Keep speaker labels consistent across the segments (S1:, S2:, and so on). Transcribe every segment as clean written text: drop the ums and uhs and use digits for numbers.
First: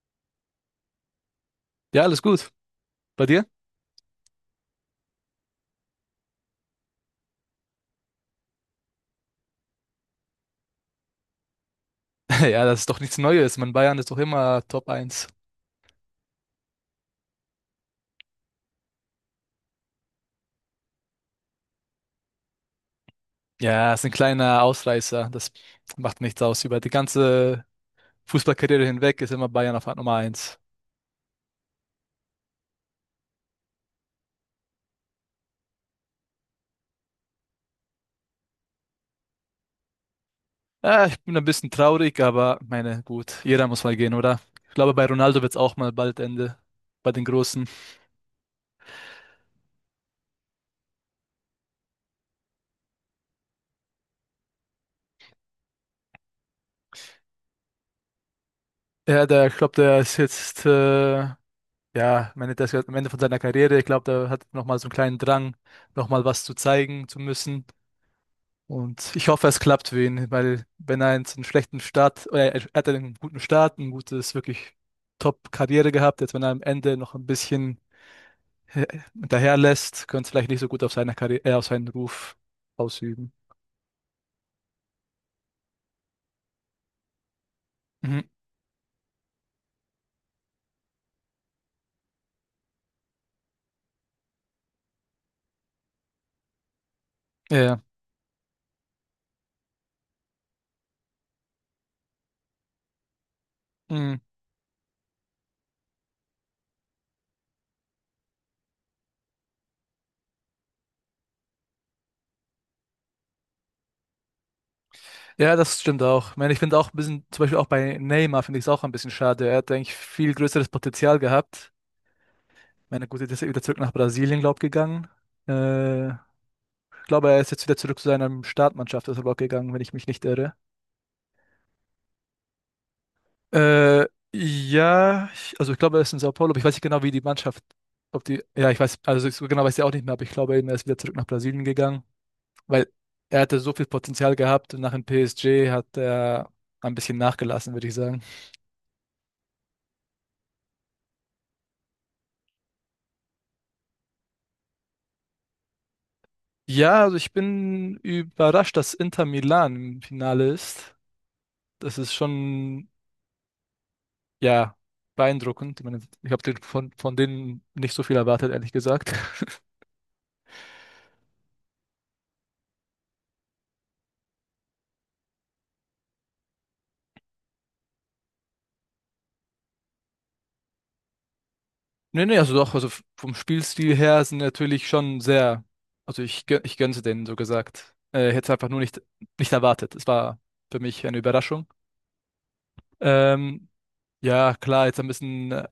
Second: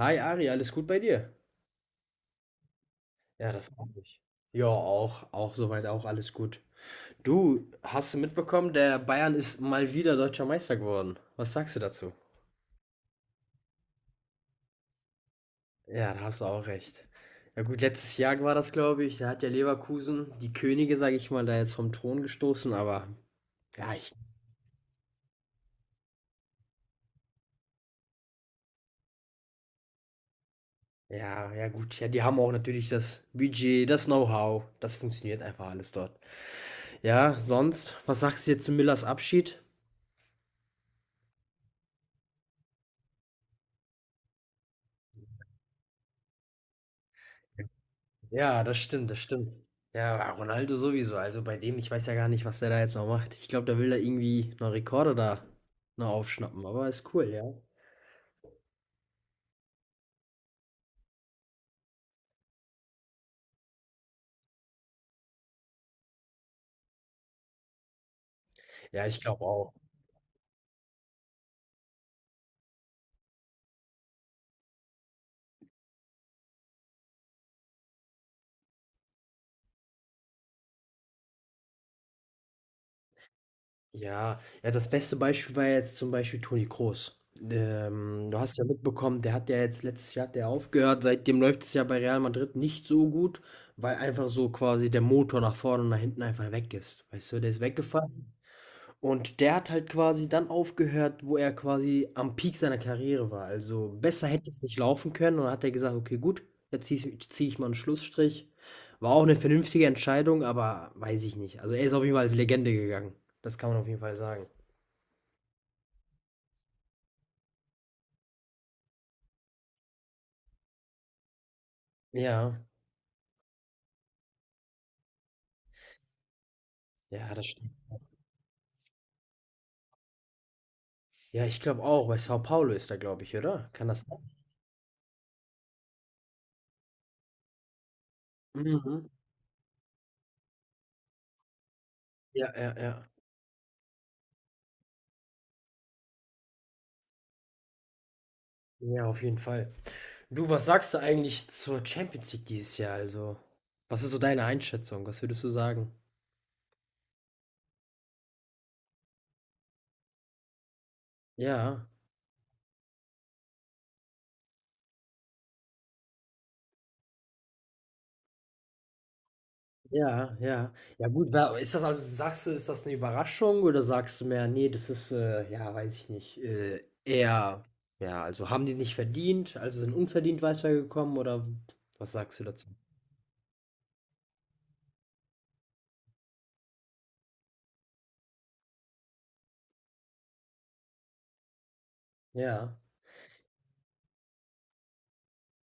S1: Hi Ari, alles gut bei dir?
S2: Ja, alles gut. Bei dir?
S1: Ja, das hoffe ich. Ja, auch soweit auch alles gut. Du, hast du mitbekommen, der Bayern ist mal wieder deutscher Meister geworden. Was sagst du dazu?
S2: Ja, das ist doch nichts Neues. Man, Bayern ist doch immer Top eins.
S1: Ja, da hast du auch recht. Ja gut, letztes Jahr war das, glaube ich. Da hat ja Leverkusen die Könige, sage ich mal, da jetzt vom Thron gestoßen. Aber ja,
S2: Ja, ist ein
S1: ich,
S2: kleiner Ausreißer. Das macht nichts aus. Über die ganze Fußballkarriere hinweg ist immer Bayern auf Nummer eins.
S1: ja, ja gut. Ja, die haben auch natürlich das Budget, das Know-how. Das funktioniert einfach alles dort. Ja, sonst, was sagst du jetzt zu Müllers Abschied?
S2: Ja, ich bin ein bisschen traurig, aber meine, gut, jeder muss mal gehen, oder? Ich glaube, bei Ronaldo wird es auch mal bald Ende. Bei den Großen.
S1: Ja, das stimmt, das stimmt. Ja, Ronaldo sowieso. Also bei dem, ich weiß ja gar nicht, was der da jetzt noch macht. Ich glaube, der will da irgendwie noch Rekorde da noch aufschnappen, aber ist cool, ja.
S2: Ja, der, ich glaube, der ist jetzt, ja, meine, der ist jetzt am Ende von seiner Karriere. Ich glaube, der hat nochmal so einen kleinen Drang, nochmal was zu zeigen zu müssen.
S1: Ja,
S2: Und
S1: ich
S2: ich
S1: glaube
S2: hoffe, es
S1: auch.
S2: klappt für ihn, weil wenn er jetzt einen schlechten Start, oder er hat einen guten Start, ein gutes, wirklich Top-Karriere gehabt, jetzt wenn er am Ende noch ein bisschen äh, hinterherlässt, könnte es vielleicht nicht so gut auf seine Karriere, auf seinen Ruf ausüben.
S1: Ja, ja, das beste Beispiel war jetzt zum Beispiel Toni Kroos.
S2: Mhm.
S1: Du hast ja mitbekommen, der hat ja jetzt letztes Jahr hat der aufgehört. Seitdem läuft es ja bei Real Madrid nicht so gut, weil einfach so quasi der Motor nach vorne und nach hinten einfach weg ist. Weißt du, der
S2: Ja,
S1: ist
S2: ja.
S1: weggefallen. Und der hat halt quasi dann aufgehört, wo er quasi am Peak seiner Karriere war. Also
S2: Mhm.
S1: besser hätte es nicht laufen können. Und dann hat er gesagt, okay, gut, jetzt zieh ich mal einen Schlussstrich. War auch eine vernünftige Entscheidung, aber weiß ich nicht. Also er ist auf jeden Fall als Legende gegangen. Das kann man auf jeden Fall sagen.
S2: Ja, das stimmt auch. Ich meine, ich finde auch ein bisschen, zum Beispiel auch bei Neymar finde ich es auch ein bisschen schade. Er hat eigentlich viel größeres Potenzial gehabt.
S1: Ja,
S2: Ich meine, gut, jetzt ist er wieder zurück nach Brasilien, glaube ich, gegangen. Ich glaube,
S1: ja,
S2: er
S1: das
S2: ist jetzt
S1: stimmt.
S2: wieder zurück zu seiner Startmannschaft, ist aber auch gegangen, wenn ich mich nicht irre.
S1: Ja, ich glaube auch. Bei Sao Paulo ist er, glaube ich, oder? Kann das
S2: Äh,
S1: sein?
S2: ja, ich, also ich glaube, er ist in Sao Paulo, aber ich weiß nicht genau, wie die Mannschaft, ob die, ja, ich weiß,
S1: Mhm.
S2: also so genau weiß ich auch nicht mehr, aber ich glaube, er ist wieder zurück nach Brasilien gegangen,
S1: Ja, ja,
S2: weil
S1: ja.
S2: er hatte so viel Potenzial gehabt und nach dem PSG hat er ein bisschen nachgelassen, würde ich sagen.
S1: Ja, auf jeden Fall. Du, was sagst du eigentlich zur Champions League dieses Jahr? Also, was ist so deine Einschätzung? Was würdest du sagen?
S2: Ja, also ich bin überrascht, dass Inter Milan im Finale ist.
S1: Ja,
S2: Das ist schon, ja, beeindruckend. Ich meine, ich habe von denen nicht so viel erwartet, ehrlich gesagt.
S1: ja, ja. Ja gut, wa ist das also sagst du, ist das eine Überraschung oder sagst du mehr: nee, das ist, ja, weiß ich nicht, eher ja, also haben die nicht verdient, also sind unverdient weitergekommen", oder was
S2: Nee, nee,
S1: sagst du
S2: also
S1: dazu?
S2: doch, also vom Spielstil her sind natürlich schon sehr, also ich gönn's denen, so gesagt. Hätte einfach nur nicht, nicht erwartet. Es war für mich eine Überraschung.
S1: Ja,
S2: Ähm, ja, klar, jetzt ein bisschen,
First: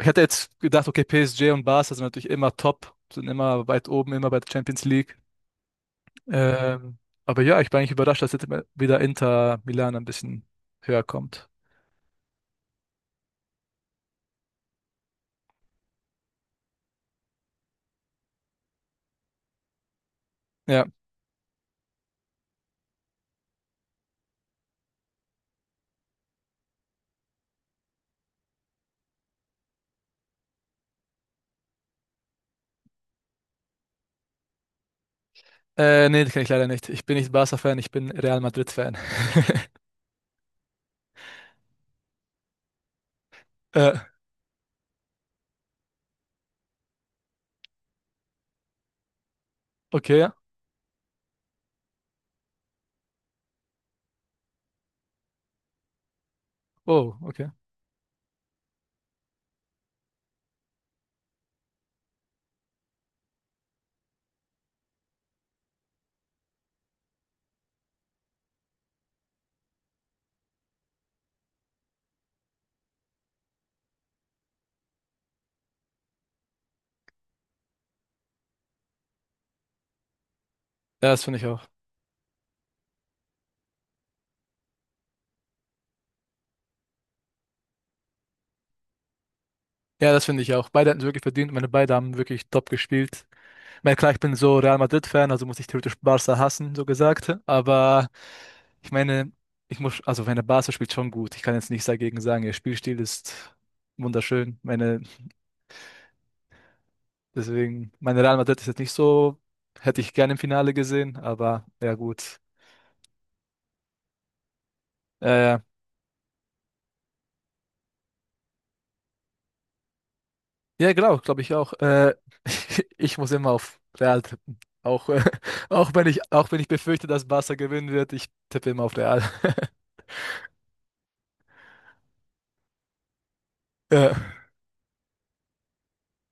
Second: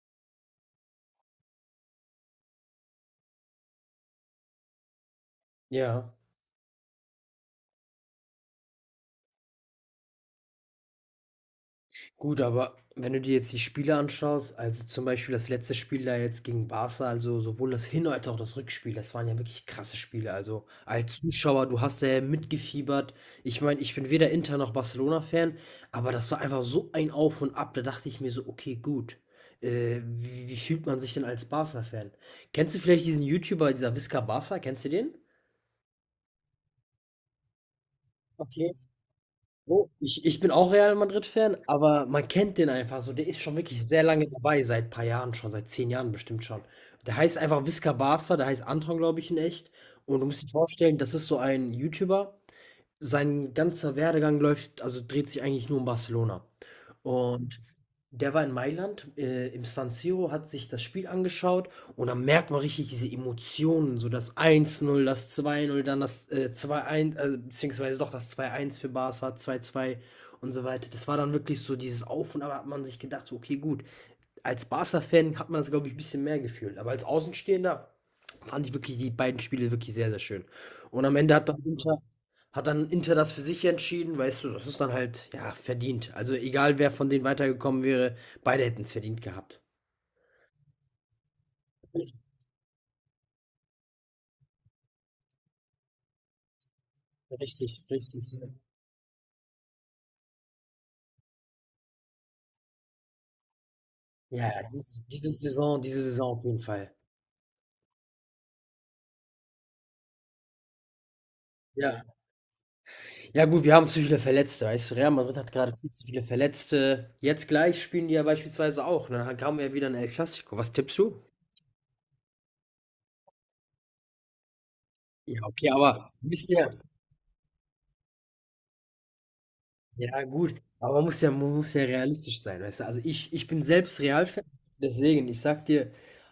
S2: ich hätte jetzt gedacht, okay, PSG und Barca sind natürlich immer top, sind immer weit oben, immer bei der Champions League.
S1: ja.
S2: Ähm, aber ja, ich bin eigentlich überrascht, dass jetzt wieder Inter Milan ein bisschen höher kommt.
S1: Gut, aber wenn du dir jetzt die Spiele anschaust, also zum Beispiel das letzte Spiel da jetzt gegen Barca, also sowohl das Hin- als auch das Rückspiel, das waren ja wirklich krasse Spiele. Also
S2: Ja,
S1: als Zuschauer, du hast ja mitgefiebert. Ich meine, ich bin weder Inter noch Barcelona-Fan, aber das war einfach so ein Auf und Ab, da dachte ich mir so, okay, gut. Wie fühlt man sich denn als Barca-Fan? Kennst du vielleicht diesen YouTuber, dieser Visca Barca? Kennst du den?
S2: nee, das kann ich leider nicht. Ich bin nicht Barca-Fan, ich bin Real
S1: Okay.
S2: Madrid-Fan.
S1: So, ich bin auch Real Madrid-Fan, aber man kennt den einfach so. Der ist schon wirklich
S2: äh,
S1: sehr lange dabei, seit ein paar Jahren schon, seit 10 Jahren bestimmt schon. Der heißt einfach Visca Barca, der heißt Anton, glaube ich, in echt. Und
S2: okay,
S1: du musst dir vorstellen, das ist so ein YouTuber. Sein ganzer Werdegang läuft, also dreht sich eigentlich nur um Barcelona.
S2: oh, okay.
S1: Und der war in Mailand, im San Siro, hat sich das Spiel angeschaut und dann merkt man richtig diese Emotionen, so das eins null, das zwei null, dann das 2-1, beziehungsweise doch das zwei eins für Barca, zwei zwei und so weiter. Das war dann wirklich so dieses Auf und Ab, da hat man sich gedacht, so, okay, gut, als Barca-Fan hat man das, glaube ich, ein bisschen mehr gefühlt. Aber als Außenstehender fand ich wirklich die beiden Spiele wirklich sehr, sehr schön. Und
S2: Ja,
S1: am
S2: das
S1: Ende
S2: finde ich
S1: hat dann
S2: auch.
S1: Inter, hat dann Inter das für sich entschieden, weißt du, das ist dann halt, ja, verdient. Also egal, wer von denen weitergekommen wäre, beide hätten es verdient gehabt.
S2: Ja, das finde ich auch. Beide hatten es wirklich verdient. Meine beide haben wirklich top gespielt. Ich meine, klar, ich bin so Real Madrid-Fan, also muss ich theoretisch Barca hassen, so gesagt.
S1: Richtig,
S2: Aber
S1: richtig.
S2: ich meine, ich muss, also meine Barca spielt schon gut. Ich kann jetzt nichts dagegen sagen. Ihr Spielstil ist
S1: Ja,
S2: wunderschön.
S1: ja,
S2: Meine,
S1: diese Saison auf jeden Fall.
S2: deswegen, meine Real Madrid ist jetzt nicht so, hätte ich gerne im Finale gesehen, aber ja
S1: Ja,
S2: gut.
S1: ja gut, wir haben zu viele Verletzte, weißt du, Real
S2: Ja,
S1: Madrid hat
S2: ja.
S1: gerade viel zu viele Verletzte. Jetzt gleich spielen die ja beispielsweise auch. Ne? Dann haben wir ja wieder ein El Clasico. Was
S2: Ja,
S1: tippst
S2: genau,
S1: du?
S2: glaube ich auch. Ich muss immer auf Real tippen. Auch,
S1: Ja, okay,
S2: auch wenn
S1: aber du
S2: ich,
S1: bist
S2: auch wenn ich
S1: ja
S2: befürchte, dass Barca gewinnen wird, ich tippe immer auf Real.
S1: ja gut, aber man muss ja realistisch sein, weißt du? Also, ich bin selbst
S2: Ja.
S1: Real-Fan, deswegen, ich sag dir,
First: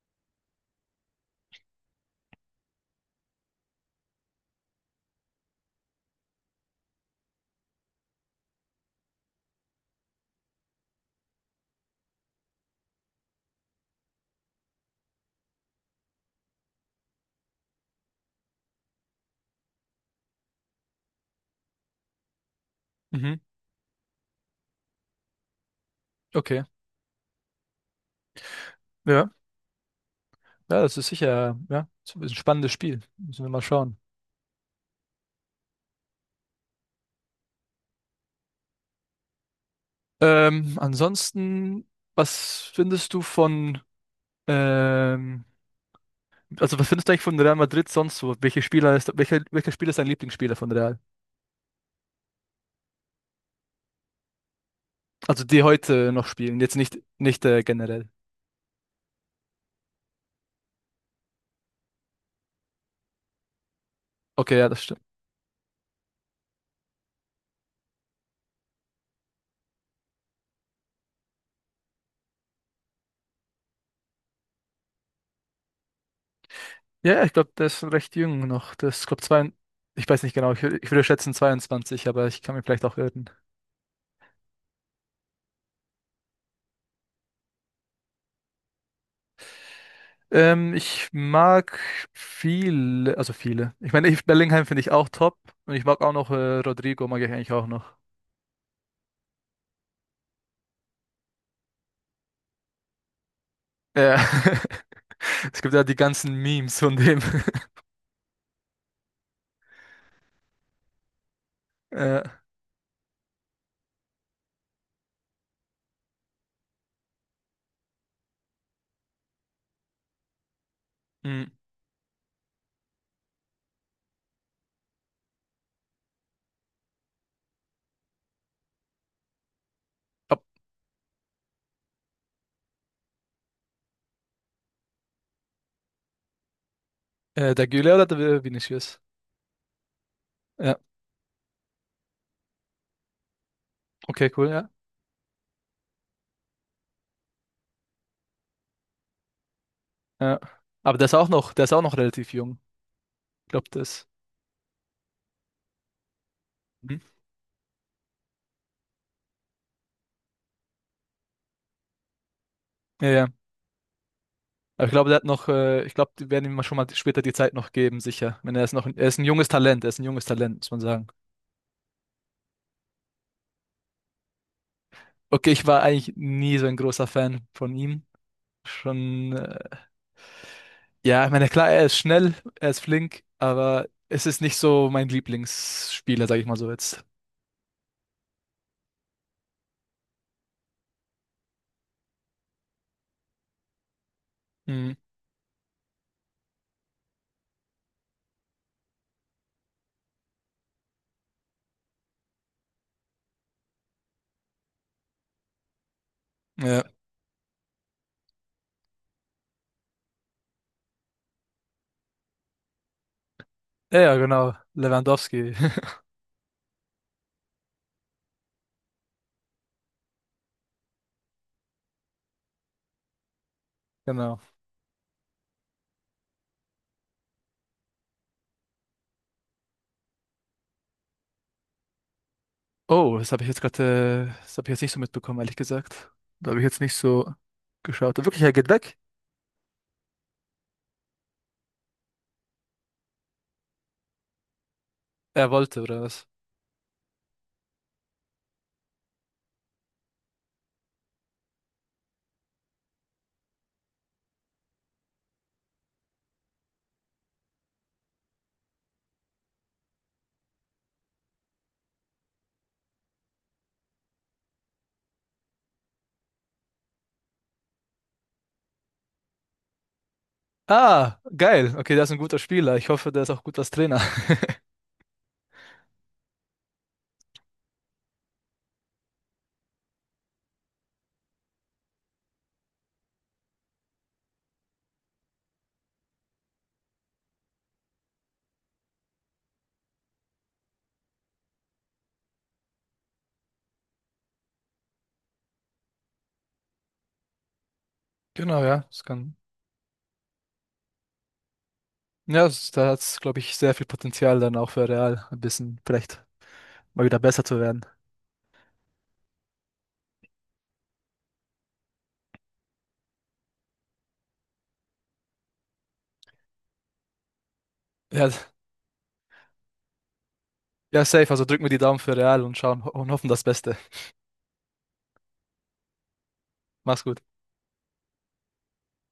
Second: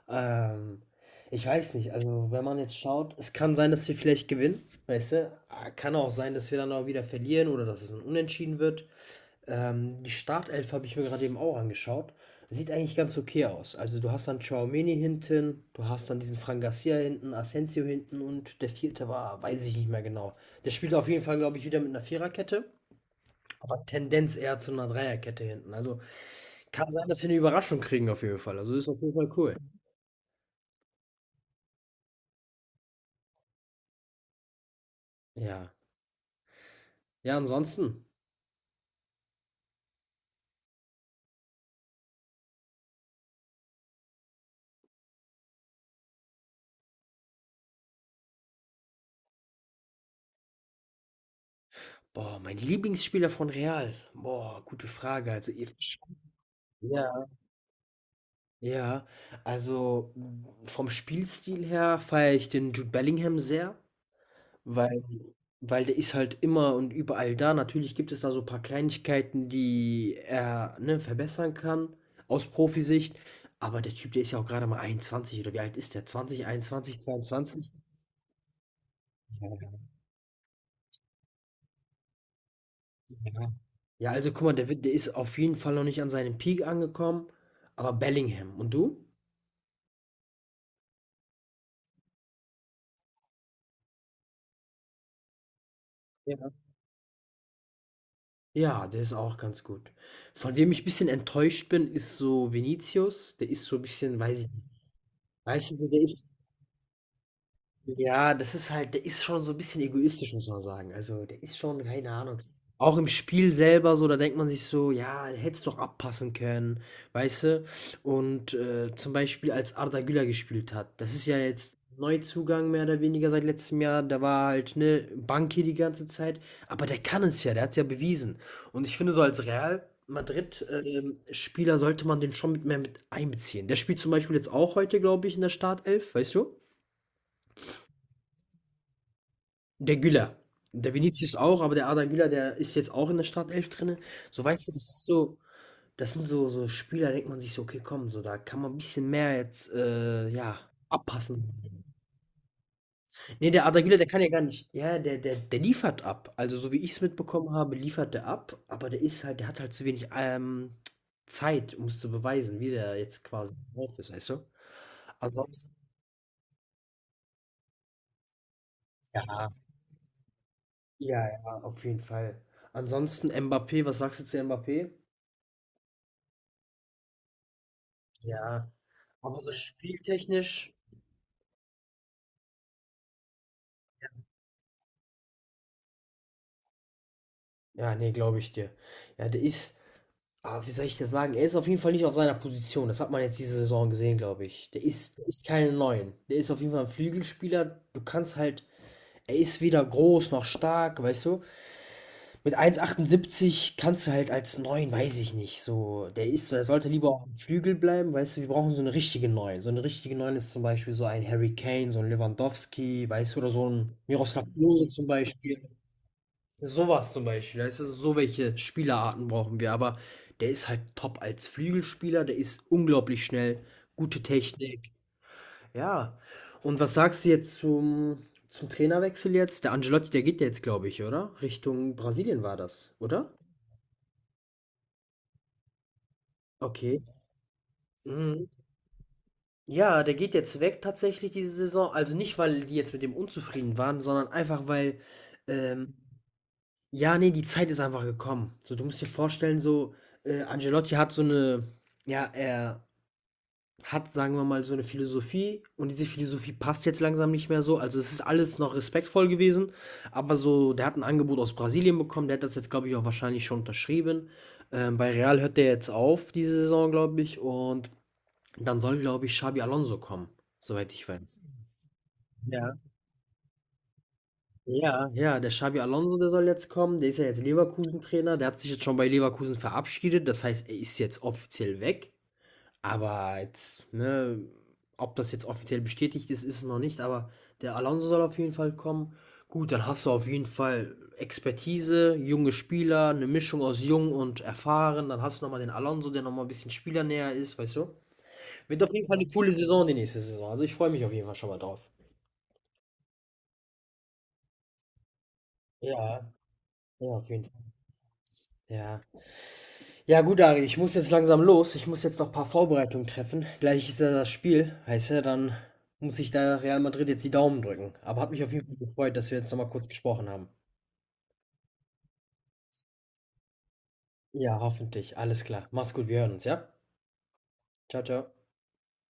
S1: ähm, ich weiß nicht, also, wenn man jetzt schaut, es kann sein, dass wir vielleicht gewinnen, weißt du? Ah, kann auch sein, dass wir dann auch wieder verlieren oder dass es ein Unentschieden wird. Die Startelf habe ich mir gerade eben auch angeschaut. Sieht eigentlich ganz okay aus. Also du hast dann Tchouaméni hinten, du hast dann diesen Fran Garcia hinten, Asensio hinten und der vierte war, weiß ich nicht mehr genau. Der spielt auf jeden Fall, glaube ich, wieder mit einer Viererkette,
S2: Mhm.
S1: aber Tendenz eher zu einer Dreierkette hinten. Also
S2: Okay.
S1: kann sein, dass wir eine Überraschung kriegen auf jeden Fall. Also ist auf jeden Fall
S2: Ja.
S1: cool.
S2: Ja, das ist sicher, ja, ist ein spannendes Spiel. Müssen wir mal schauen.
S1: Ja. Ja, ansonsten.
S2: Ansonsten, was findest du von, ähm, also was findest du eigentlich von Real Madrid sonst so? Welche Spieler ist, welcher Spieler ist dein Lieblingsspieler von Real?
S1: Boah, mein Lieblingsspieler von Real. Boah, gute Frage.
S2: Also
S1: Also,
S2: die
S1: ihr-
S2: heute noch spielen, jetzt nicht,
S1: ja,
S2: nicht generell.
S1: ja, also m, vom Spielstil her feiere ich den Jude Bellingham sehr,
S2: Okay, ja, das stimmt.
S1: weil, weil der ist halt immer und überall da. Natürlich gibt es da so ein paar Kleinigkeiten, die er, ne, verbessern kann aus Profisicht. Aber der Typ, der ist ja auch gerade mal 21, oder wie alt ist der? 20, 21,
S2: Ja, ich glaube, der
S1: 22?
S2: ist recht jung noch. Das ist, glaube zwei,
S1: Ja,
S2: ich weiß nicht genau, ich würde schätzen 22, aber ich kann mich vielleicht auch irren.
S1: ja. Ja, also guck mal, der, wird- der ist auf jeden Fall noch nicht an seinem Peak angekommen, aber Bellingham. Und du?
S2: Ich mag viele, also viele. Ich meine, ich, Bellingham finde ich auch top und ich mag auch noch
S1: Ja.
S2: Rodrigo, mag ich eigentlich auch noch.
S1: Ja, der ist auch ganz gut. Von wem ich ein bisschen enttäuscht bin, ist so Vinicius. Der ist so ein
S2: Ja.
S1: bisschen, weiß ich nicht,
S2: Es
S1: weißt
S2: gibt ja
S1: du,
S2: die
S1: der ist
S2: ganzen Memes von dem.
S1: ja, das ist halt der ist schon so ein bisschen egoistisch, muss man sagen. Also, der ist schon keine
S2: Äh,
S1: Ahnung. Auch im Spiel selber so, da denkt man sich so: „Ja, der hätte es doch abpassen können", weißt du? Und, zum Beispiel, als Arda Güler gespielt hat, das ist ja
S2: Mh.
S1: jetzt Neuzugang mehr oder weniger seit letztem Jahr. Der war halt, ne, Bank hier die ganze Zeit, aber der kann es ja, der hat es ja bewiesen. Und ich finde, so als Real
S2: Ob,
S1: Madrid, Spieler sollte man den schon mit mehr mit einbeziehen. Der spielt zum Beispiel jetzt auch heute, glaube ich, in der Startelf, weißt du?
S2: der Güler oder der Vinicius?
S1: Der Güler.
S2: Ja,
S1: Der Vinicius auch, aber der Arda Güler, der ist jetzt auch in der Startelf drin.
S2: okay,
S1: So,
S2: cool, ja.
S1: weißt du, das ist so, das sind so, so Spieler, denkt man sich so, okay, komm, so, da kann man ein bisschen mehr jetzt,
S2: Ja.
S1: ja,
S2: Aber der ist auch noch, der ist auch
S1: abpassen.
S2: noch relativ jung. Ich
S1: Nee, der
S2: glaube,
S1: Arda Güler,
S2: das.
S1: der kann ja gar nicht. Ja, der liefert ab. Also, so wie ich
S2: Mhm.
S1: es mitbekommen habe, liefert der ab, aber der ist halt, der hat halt zu wenig, Zeit, um es zu beweisen, wie der
S2: Ja,
S1: jetzt
S2: ja.
S1: quasi drauf ist, weißt du?
S2: Aber ich glaube, der hat noch,
S1: Ansonsten,
S2: ich glaube, die werden ihm mal schon mal später die Zeit noch geben, sicher. Wenn er ist noch, er ist ein junges
S1: ja,
S2: Talent, er ist ein junges Talent, muss man sagen.
S1: ja, ja, auf jeden Fall. Ansonsten Mbappé, was sagst du zu Mbappé?
S2: Okay, ich war eigentlich nie so ein großer Fan von ihm.
S1: Ja,
S2: Schon,
S1: aber so spieltechnisch,
S2: ja, ich meine, klar, er ist schnell, er ist flink, aber es ist nicht so mein Lieblingsspieler, sage ich mal so jetzt.
S1: ja, ne, glaube ich dir. Ja, der ist, ah, wie soll ich das sagen? Er ist auf jeden Fall nicht auf seiner Position. Das hat man jetzt diese Saison gesehen, glaube ich. Der
S2: Mhm.
S1: ist, der ist keine Neun. Der ist auf jeden Fall ein Flügelspieler. Du kannst halt, er ist weder groß noch stark, weißt du? Mit 1,78 kannst du halt als Neun, weiß ich nicht, so. Der ist, der sollte
S2: Ja.
S1: lieber auf dem Flügel bleiben, weißt du? Wir brauchen so einen richtigen Neun. So einen richtigen Neun ist zum Beispiel so ein Harry Kane, so ein Lewandowski, weißt du, oder so ein
S2: Ja, ja,
S1: Miroslav
S2: genau.
S1: Klose zum
S2: Lewandowski.
S1: Beispiel. Sowas zum Beispiel, weißt du, so welche Spielerarten brauchen wir, aber der ist halt top als Flügelspieler, der ist unglaublich schnell, gute
S2: Genau.
S1: Technik. Ja. Und was sagst du jetzt zum, zum Trainerwechsel jetzt? Der Ancelotti, der geht ja jetzt, glaube ich, oder? Richtung Brasilien war das,
S2: Oh,
S1: oder?
S2: das habe ich jetzt gerade, das habe ich jetzt nicht so mitbekommen, ehrlich gesagt. Da habe ich jetzt nicht
S1: Okay.
S2: so geschaut. Wirklich,
S1: Mhm.
S2: er geht weg?
S1: Ja, der geht jetzt weg tatsächlich diese Saison. Also nicht, weil die jetzt mit dem unzufrieden waren, sondern einfach, weil
S2: Er wollte,
S1: ähm,
S2: oder was?
S1: ja, ne, die Zeit ist einfach gekommen. So, du musst dir vorstellen, so, Ancelotti hat so eine, ja, er hat, sagen wir mal, so eine Philosophie, und diese Philosophie passt jetzt langsam nicht mehr so. Also, es ist alles noch respektvoll gewesen, aber so der hat ein Angebot aus Brasilien bekommen, der hat das jetzt, glaube ich, auch wahrscheinlich schon unterschrieben. Bei Real hört der jetzt auf diese Saison, glaube ich, und dann soll, glaube ich, Xabi Alonso kommen, soweit ich
S2: Ah,
S1: weiß.
S2: geil. Okay, der ist ein guter
S1: Ja.
S2: Spieler. Ich hoffe, der ist auch gut als Trainer.
S1: Ja, ja, der Xabi Alonso, der soll jetzt kommen. Der ist ja jetzt Leverkusen-Trainer. Der hat sich jetzt schon bei Leverkusen verabschiedet. Das heißt, er ist jetzt offiziell weg. Aber jetzt, ne, ob das jetzt offiziell bestätigt ist, ist es noch nicht. Aber der Alonso soll auf jeden Fall kommen. Gut, dann hast du auf jeden Fall Expertise, junge Spieler, eine Mischung aus jung und erfahren. Dann hast du nochmal den Alonso, der nochmal ein bisschen spielernäher ist, weißt du?
S2: Genau, ja.
S1: Wird auf
S2: Das
S1: jeden Fall eine
S2: kann.
S1: coole Saison die nächste Saison. Also ich freue mich auf jeden Fall schon mal drauf.
S2: Ja, das, da hat es, glaube ich, sehr viel Potenzial dann auch für Real, ein bisschen vielleicht
S1: Ja,
S2: mal
S1: ja,
S2: wieder
S1: auf
S2: besser
S1: jeden
S2: zu
S1: Fall.
S2: werden.
S1: Ja. Ja gut, Ari, ich muss jetzt langsam los. Ich muss jetzt noch ein paar Vorbereitungen treffen. Gleich ist ja das Spiel, weißt du, dann muss ich da Real Madrid jetzt die Daumen drücken. Aber
S2: Ja,
S1: hat mich auf jeden Fall gefreut, dass wir jetzt nochmal kurz gesprochen haben.
S2: ja, safe. Also drück mir die Daumen für Real und schauen und hoffen das Beste.
S1: Ja, hoffentlich. Alles klar. Mach's gut, wir hören uns, ja?
S2: Mach's gut.
S1: Ciao, ciao.